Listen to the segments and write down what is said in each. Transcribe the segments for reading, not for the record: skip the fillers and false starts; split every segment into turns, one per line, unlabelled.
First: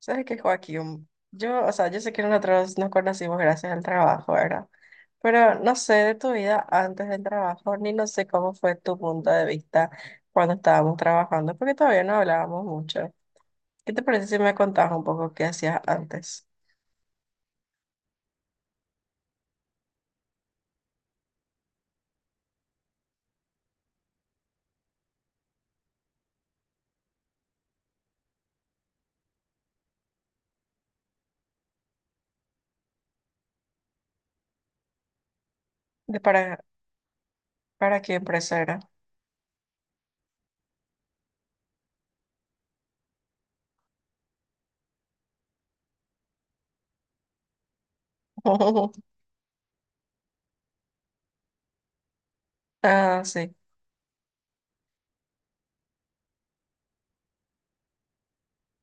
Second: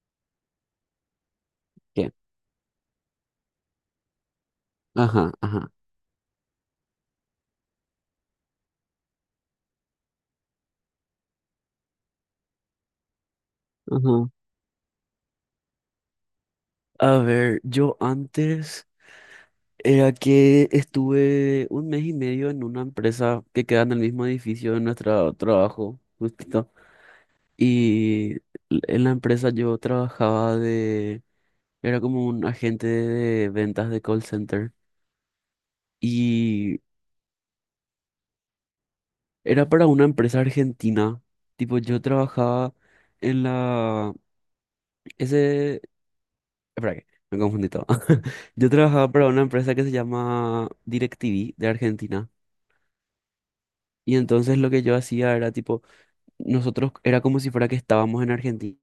¿Sabes qué, Joaquín? O sea, yo sé
Bien.
que nosotros nos conocimos gracias al trabajo, ¿verdad?
Ajá,
Pero
ajá,
no sé de tu vida antes del trabajo, ni no sé cómo fue tu punto de vista cuando estábamos trabajando, porque todavía no hablábamos mucho. ¿Qué te parece
ajá.
si me contabas un poco qué hacías antes?
A ver, yo antes era que estuve un mes y medio en una empresa que queda en el mismo edificio de nuestro trabajo, justito. Y en la empresa yo trabajaba era como un agente de ventas de call center.
¿De para,
Y
para qué empresa era?
era para una empresa argentina. Tipo, yo trabajaba en la, ese, espera que me confundí todo. Yo trabajaba para una empresa que se llama DirecTV de Argentina.
Ah, sí.
Y entonces lo que yo hacía era tipo, nosotros era como si fuera que estábamos en Argentina.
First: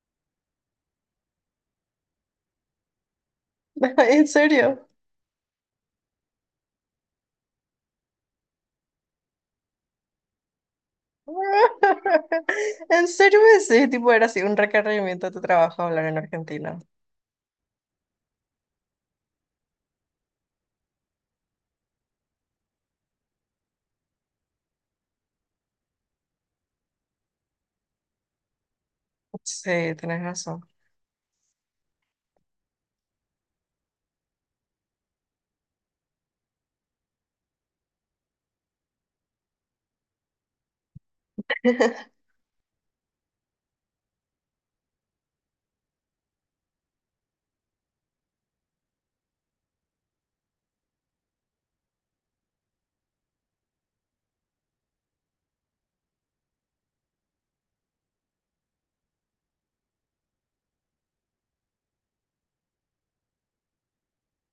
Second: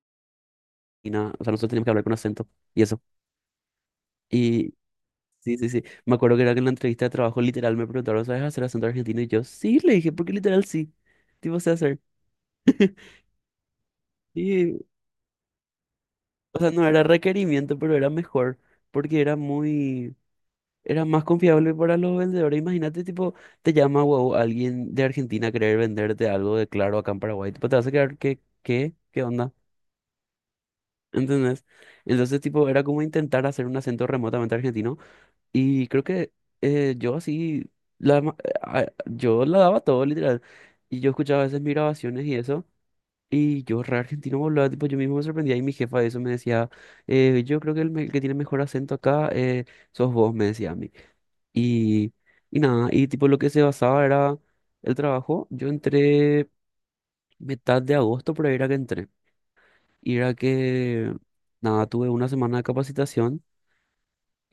O sea, nosotros teníamos que hablar con acento y eso.
¿En
Y
serio?
sí, sí, sí. Me acuerdo que era que en la entrevista de trabajo literal me preguntaron, ¿sabes hacer acento argentino? Y yo, sí, le dije, porque literal sí. Tipo, sé hacer.
¿En serio? Sí, tipo, era así un
Y
requerimiento de tu trabajo hablar en
o sea,
Argentina.
no era requerimiento, pero era mejor. Porque era muy Era más confiable para los vendedores. Imagínate, tipo, te llama, wow, alguien de Argentina a querer venderte algo de Claro acá en Paraguay. Tipo, te vas a quedar, ¿qué? ¿Qué? ¿Qué onda?
Sí, tenés razón.
¿Entendés? Entonces, tipo, era como intentar hacer un acento remotamente argentino. Y creo que yo así, la, ma- yo la daba todo, literal. Y yo escuchaba a veces mis grabaciones y eso. Y yo re argentino volaba, tipo, yo mismo me sorprendía. Y mi jefa de eso me decía, yo creo que el que tiene mejor acento acá, sos vos, me decía. Y y nada, y tipo lo que se basaba era el trabajo. Yo entré mitad de agosto, pero era que entré. Y era que, nada, tuve una semana de capacitación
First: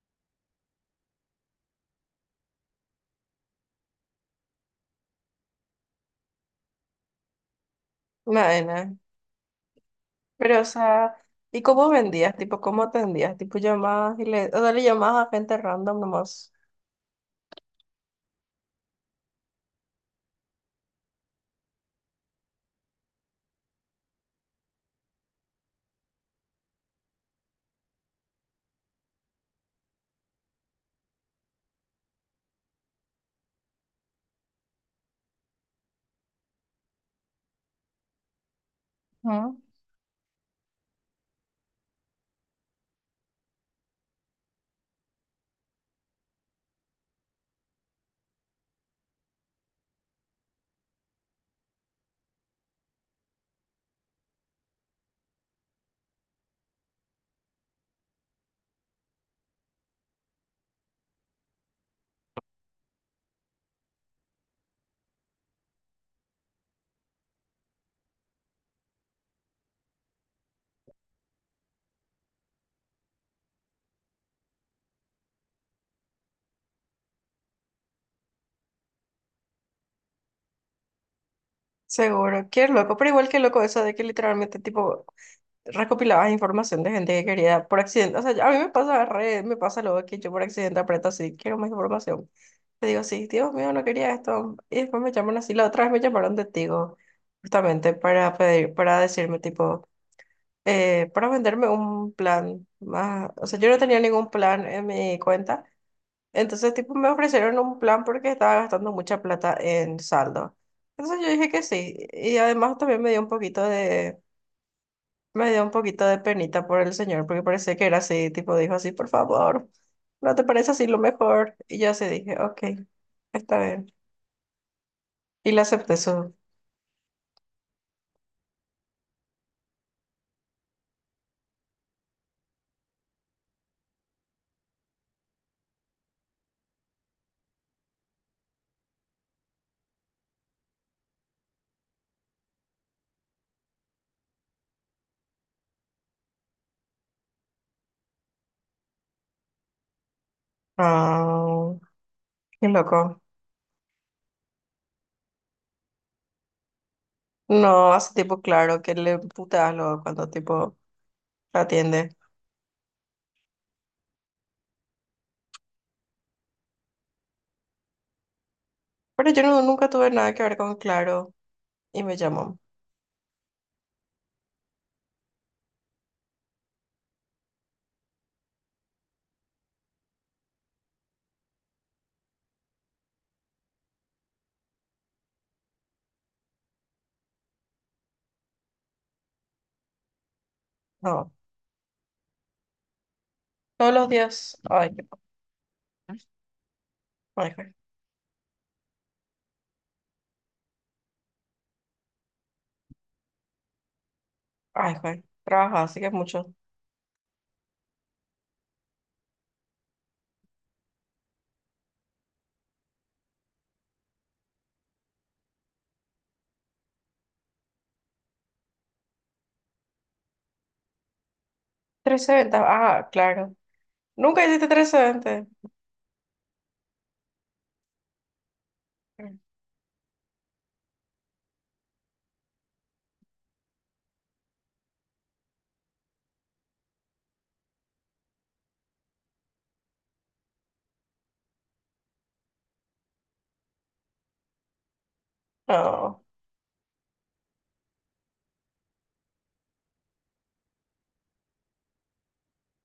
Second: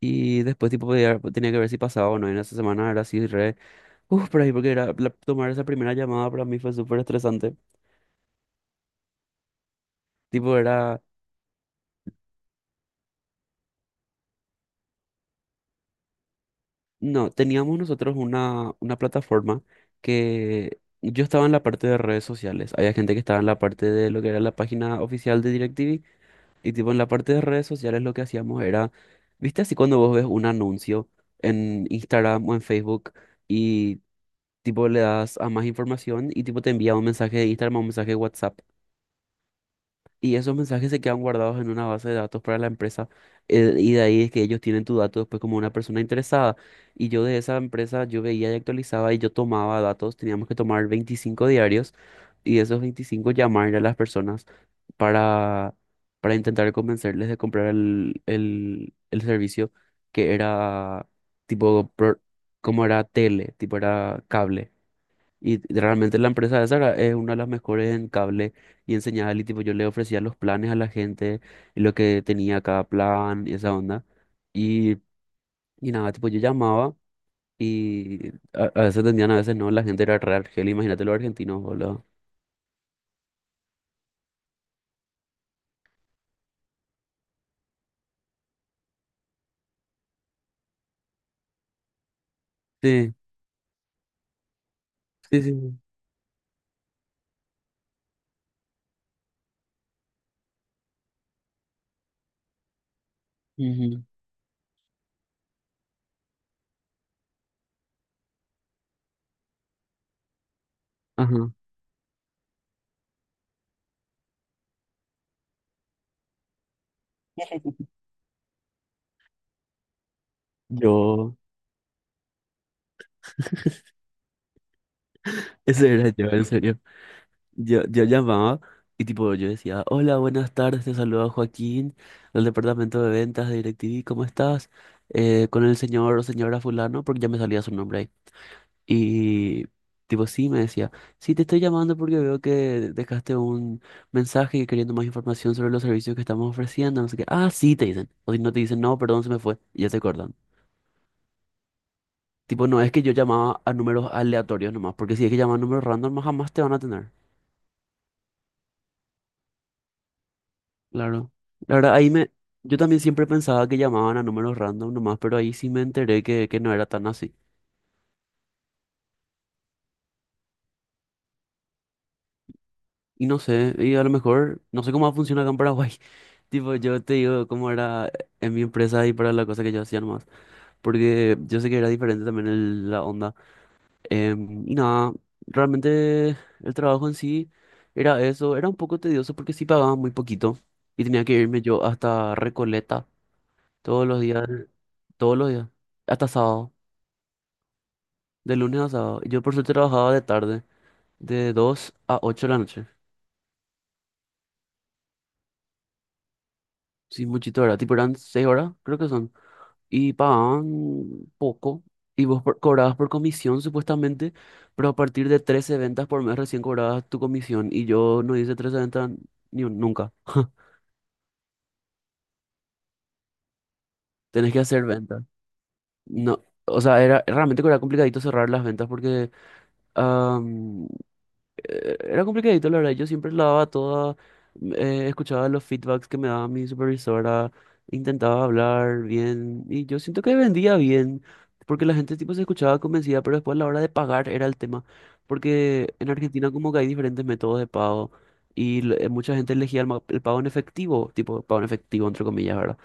y después tipo tenía que ver si pasaba o no. Y en esa semana era así, re, uff, por ahí, porque era, tomar esa primera llamada para mí fue súper estresante.
Nada.
Tipo
Pero, o
era,
sea, ¿y cómo vendías? Tipo, ¿cómo atendías? Tipo, llamabas y o sea, le llamabas a gente random nomás.
no, teníamos nosotros una plataforma que... Yo estaba en la parte de redes sociales. Había gente que estaba en la parte de lo que era la página oficial de DirecTV. Y tipo en la parte de redes sociales lo que hacíamos era, viste así cuando vos ves un anuncio en Instagram o en Facebook, y tipo le das a más información y tipo te envía un mensaje de Instagram o un mensaje de WhatsApp,
Ujú.
y esos mensajes se quedan guardados en una base de datos para la empresa. Y de ahí es que ellos tienen tu dato después como una persona interesada. Y yo de esa empresa, yo veía y actualizaba y yo tomaba datos. Teníamos que tomar 25 diarios y esos 25 llamar a las personas para, para intentar convencerles de comprar el servicio, que era tipo, como era tele, tipo era cable. Y realmente la empresa esa es una de las mejores en cable y en señal. Y tipo, yo le ofrecía los planes a la gente y lo que tenía cada plan y esa onda. Y y nada, tipo, yo llamaba y a veces atendían, a veces no. La gente era re argel, imagínate los argentinos, boludo.
Seguro, qué loco, pero igual que loco eso de que literalmente tipo recopilabas información de gente que quería por accidente, o sea, a mí me pasa luego que yo por accidente aprieto así, quiero más información, te digo,
Sí,
sí, Dios mío, no quería esto, y después me llaman
sí, sí.
así, la
Sí.
otra vez me llamaron de Tigo, justamente para decirme tipo, para venderme un plan más, o sea, yo no tenía
Ujú.
ningún plan en mi cuenta. Entonces, tipo, me ofrecieron un plan porque estaba gastando mucha plata en saldo. Entonces yo dije
Ajá.
que sí. Y además también me dio un poquito de penita por el señor, porque parecía que era así, tipo, dijo así, por favor, ¿no te parece así lo
Yo,
mejor? Y yo así dije, ok, está bien. Y le
ese
acepté
era yo,
su.
en serio. Yo llamaba y tipo yo decía, hola, buenas tardes, te saluda Joaquín del departamento de ventas de DirecTV, ¿cómo estás? Con el señor o señora fulano, porque ya me salía su nombre ahí. Y tipo sí, me decía, sí, te estoy llamando porque veo que dejaste un mensaje y queriendo más información sobre los servicios que estamos ofreciendo, no sé qué. Ah, sí, te dicen. O si no te dicen, no, perdón, se me fue. Y ya te cortan.
Ah, qué
Tipo, no es que yo
loco.
llamaba a números aleatorios nomás, porque si es que llaman a números random, jamás te van a atender.
No, hace tipo claro que le puteas luego cuando tipo
Claro. La verdad,
atiende.
ahí me... Yo también siempre pensaba que llamaban a números random nomás, pero ahí sí me enteré que, no era tan así.
Pero yo no- nunca tuve nada que ver con Claro y me llamó.
Y no sé, y a lo mejor, no sé cómo funciona acá en Paraguay. Tipo, yo te digo cómo era en mi empresa y para la cosa que yo hacía nomás. Porque yo sé que era diferente también la onda. Y nada, realmente el trabajo en sí era eso. Era un poco tedioso porque sí pagaba muy poquito. Y tenía
No.
que irme yo hasta Recoleta
Todos
todos
los
los días,
días. Ay,
todos los días, hasta sábado.
Ay, Juan.
De lunes a sábado. Yo por suerte trabajaba de tarde, de 2 a 8 de la noche.
Ay, Juan. Trabaja, así que es mucho.
Sí, muchito, ¿verdad? Tipo eran 6 horas, creo que son. Y pagaban poco. Y vos cobrabas por comisión, supuestamente. Pero a partir de 13 ventas por mes recién cobrabas tu comisión. Y yo no hice 13 ventas ni un- nunca.
Trece ventas. Ah, claro. Nunca
Tenés que
hiciste
hacer
13
ventas.
ventas.
No. O sea, era realmente que era complicadito cerrar las ventas porque era complicadito, la verdad. Yo siempre la daba toda, escuchaba los feedbacks que me daba mi supervisora, intentaba hablar bien y yo siento que vendía bien, porque la gente tipo se escuchaba convencida, pero después a la hora de pagar era el tema, porque en
No.
Argentina como que hay diferentes métodos de pago y mucha gente elegía el pago en efectivo, tipo pago en efectivo entre comillas, ¿verdad?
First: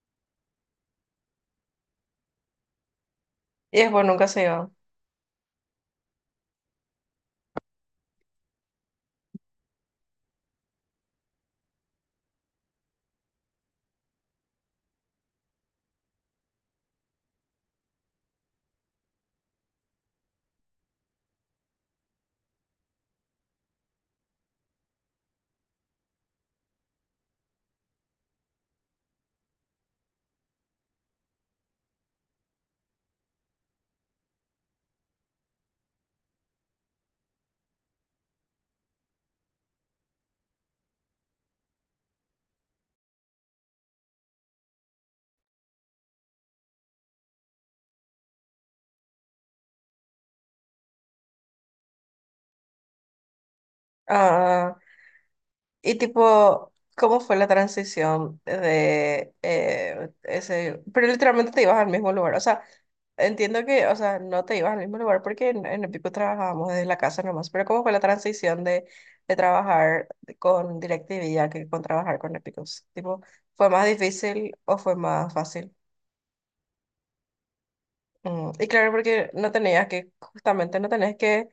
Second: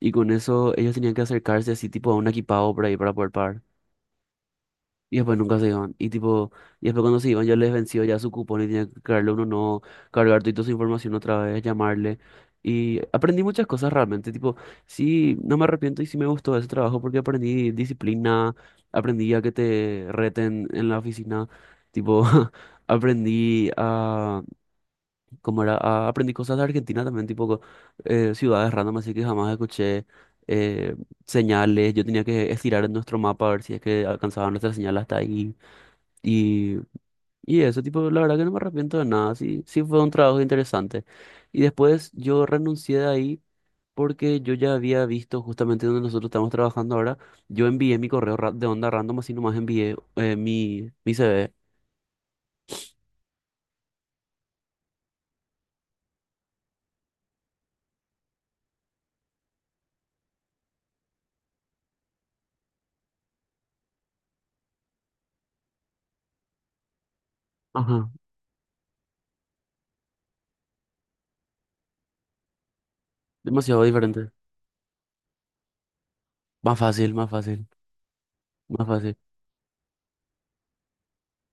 Y con eso ellos tenían que acercarse así tipo a un equipado por ahí para poder pagar.
Y después nunca se iba.
Y después nunca se iban. Y tipo, y después cuando se iban ya les venció ya su cupón y tenían que cargarle uno no, cargar toda su información otra vez, llamarle. Y aprendí muchas cosas realmente. Tipo, sí, no me arrepiento y sí me gustó ese trabajo porque aprendí disciplina, aprendí a que te reten en la oficina. Tipo, aprendí a, ¿cómo era? Aprendí cosas de Argentina también, tipo ciudades random, así que jamás escuché. eh, señales, yo tenía que estirar en nuestro mapa a ver si es que alcanzaba nuestra señal hasta ahí. Y y eso, tipo, la verdad que no me arrepiento de nada, sí, sí fue un trabajo interesante. Y después yo renuncié de ahí porque yo ya había visto justamente donde nosotros estamos trabajando ahora, yo envié mi correo de onda random, así nomás envié mi CV.
Ah, y tipo, ¿cómo fue la transición de ese? Pero literalmente te ibas al mismo lugar. O sea, entiendo que, o sea, no te ibas al mismo lugar porque en el pico trabajábamos desde la casa nomás. Pero ¿cómo fue la
Ajá,
transición de trabajar con DirecTV ya que con trabajar con Epicus? Tipo, ¿fue
demasiado
más
diferente.
difícil o fue más fácil?
Más fácil, más fácil,
Y
más
claro,
fácil.
porque justamente no tenés que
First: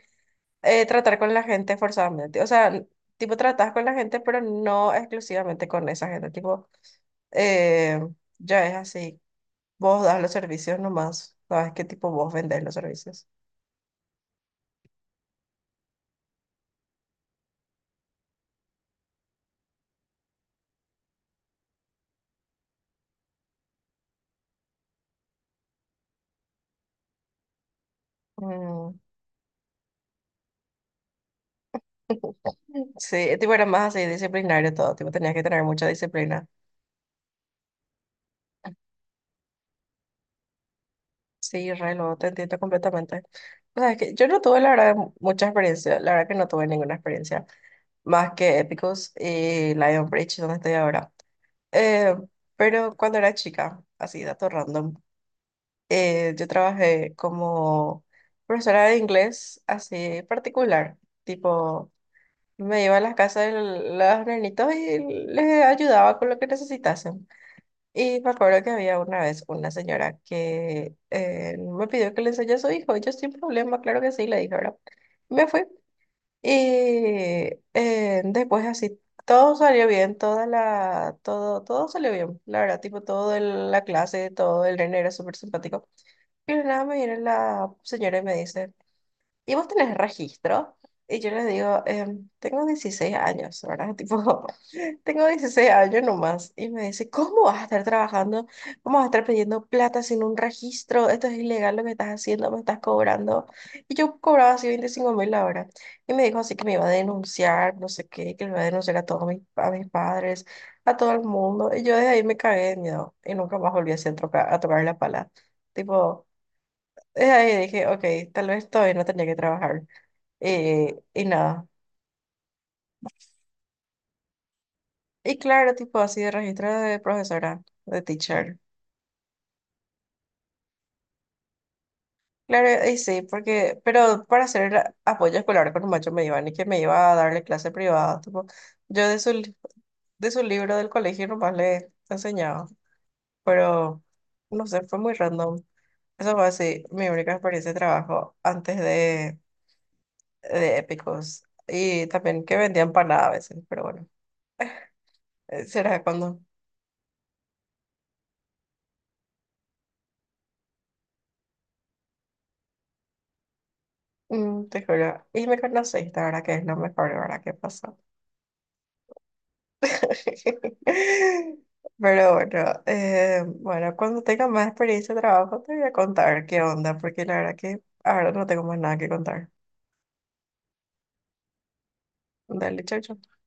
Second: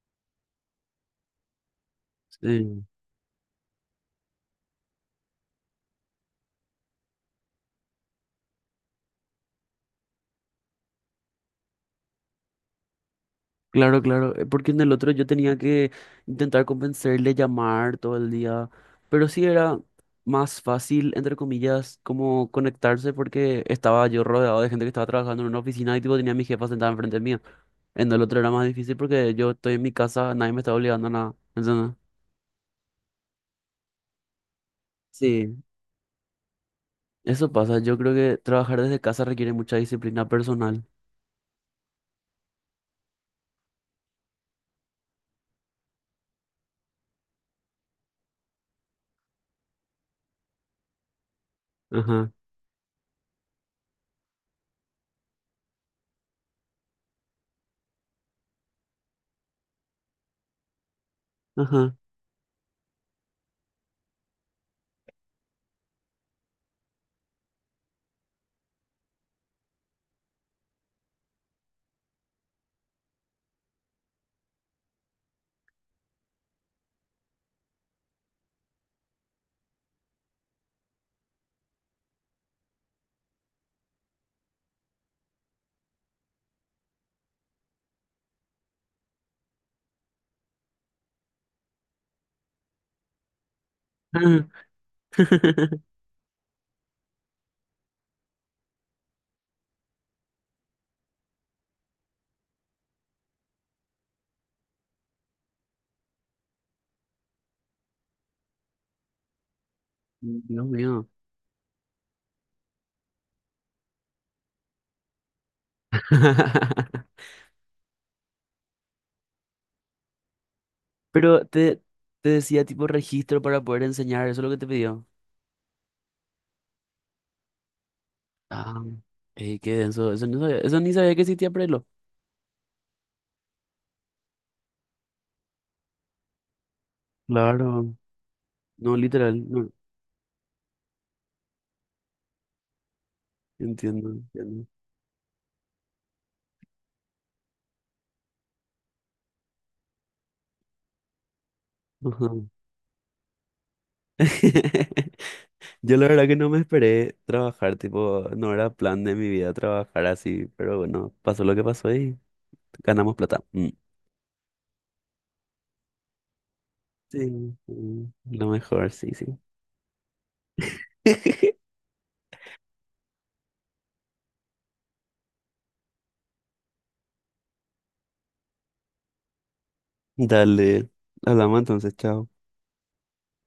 tratar con la gente forzadamente. O sea,
Sí.
tipo, tratás con la gente, pero no exclusivamente con esa gente. Tipo, eh, ya es así. Vos das los servicios nomás. Sabes qué tipo vos vendés los servicios.
Claro, claro, porque en el otro yo tenía que intentar convencerle, llamar todo el día, pero sí era más fácil, entre comillas, como conectarse porque estaba yo rodeado de gente que estaba trabajando en una oficina y tipo tenía a mi jefa sentada enfrente mía. En el otro era más difícil
Mm.
porque yo estoy en mi casa, nadie me está obligando a nada. ¿Entendés?
Sí, tipo, era más así disciplinario todo. Tipo, tenías que
Sí,
tener mucha disciplina.
eso pasa, yo creo que trabajar desde casa requiere mucha disciplina personal.
Sí, re, lo te entiendo completamente. O sea, es que yo no tuve, la verdad, mucha experiencia. La verdad que no tuve ninguna experiencia más que Epicus y Lionbridge, donde estoy ahora. Eh,
Ajá,
pero cuando era chica, así, dato random, yo trabajé como profesora de inglés así particular, tipo,
ajá.
me iba a las casas de los nenitos y les ayudaba con lo que necesitasen. Y me acuerdo que había una vez una señora que me pidió que le enseñe a su hijo, y yo sin problema, claro que sí, le dije, ¿verdad? Me fui. Y después así, todo salió bien, todo salió bien, la verdad, tipo, la clase, todo el nene era súper simpático. Y de nada me viene la señora y me dice, ¿y vos tenés registro? Y yo le digo, "Tengo 16 años, ¿verdad? Tipo, tengo 16 años nomás y me dice, ¿cómo vas a estar trabajando? ¿Cómo vas a estar pidiendo plata sin un registro? Esto es ilegal lo que estás haciendo, me estás cobrando. Y yo cobraba así 25 mil la hora. Y me dijo así que me iba a denunciar, no sé qué, que me iba a denunciar a mis padres,
Dios
a
mío.
todo el mundo. Y yo desde ahí me cagué de miedo y nunca más volví así a tocar la pala. Tipo, desde ahí dije, ok, tal vez todavía no tenía que trabajar. Y
Pero
nada.
te decía tipo registro para poder enseñar, eso es lo que te pidió.
Y claro, tipo así de registro de profesora, de teacher.
Ah, ey, qué denso, eso eso ni sabía que existía Prelo.
Claro, y sí, porque, pero para hacer el apoyo escolar con un macho me iba ni que me iba a darle clase
Claro.
privada, tipo,
No,
yo
literal, no,
de su libro del colegio nomás le enseñaba, pero
entiendo, entiendo.
no sé, fue muy random. Eso fue así, mi única experiencia de trabajo antes de Épicos y
Ajá.
también que vendía empanadas a veces, pero bueno,
Yo
será
la verdad que
cuando,
no me esperé trabajar, tipo, no era plan de mi vida trabajar así, pero bueno, pasó lo que pasó y ganamos plata. Mm.
te juro, y me conoces, la verdad que es lo mejor, la verdad que
Sí,
pasó.
mm, lo mejor, sí, sí.
Pero bueno, bueno, cuando tenga más experiencia de trabajo te voy a contar qué onda, porque la verdad que ahora no tengo más nada que contar.
Dale, hablamos entonces, chao.
Dale, chau, chau.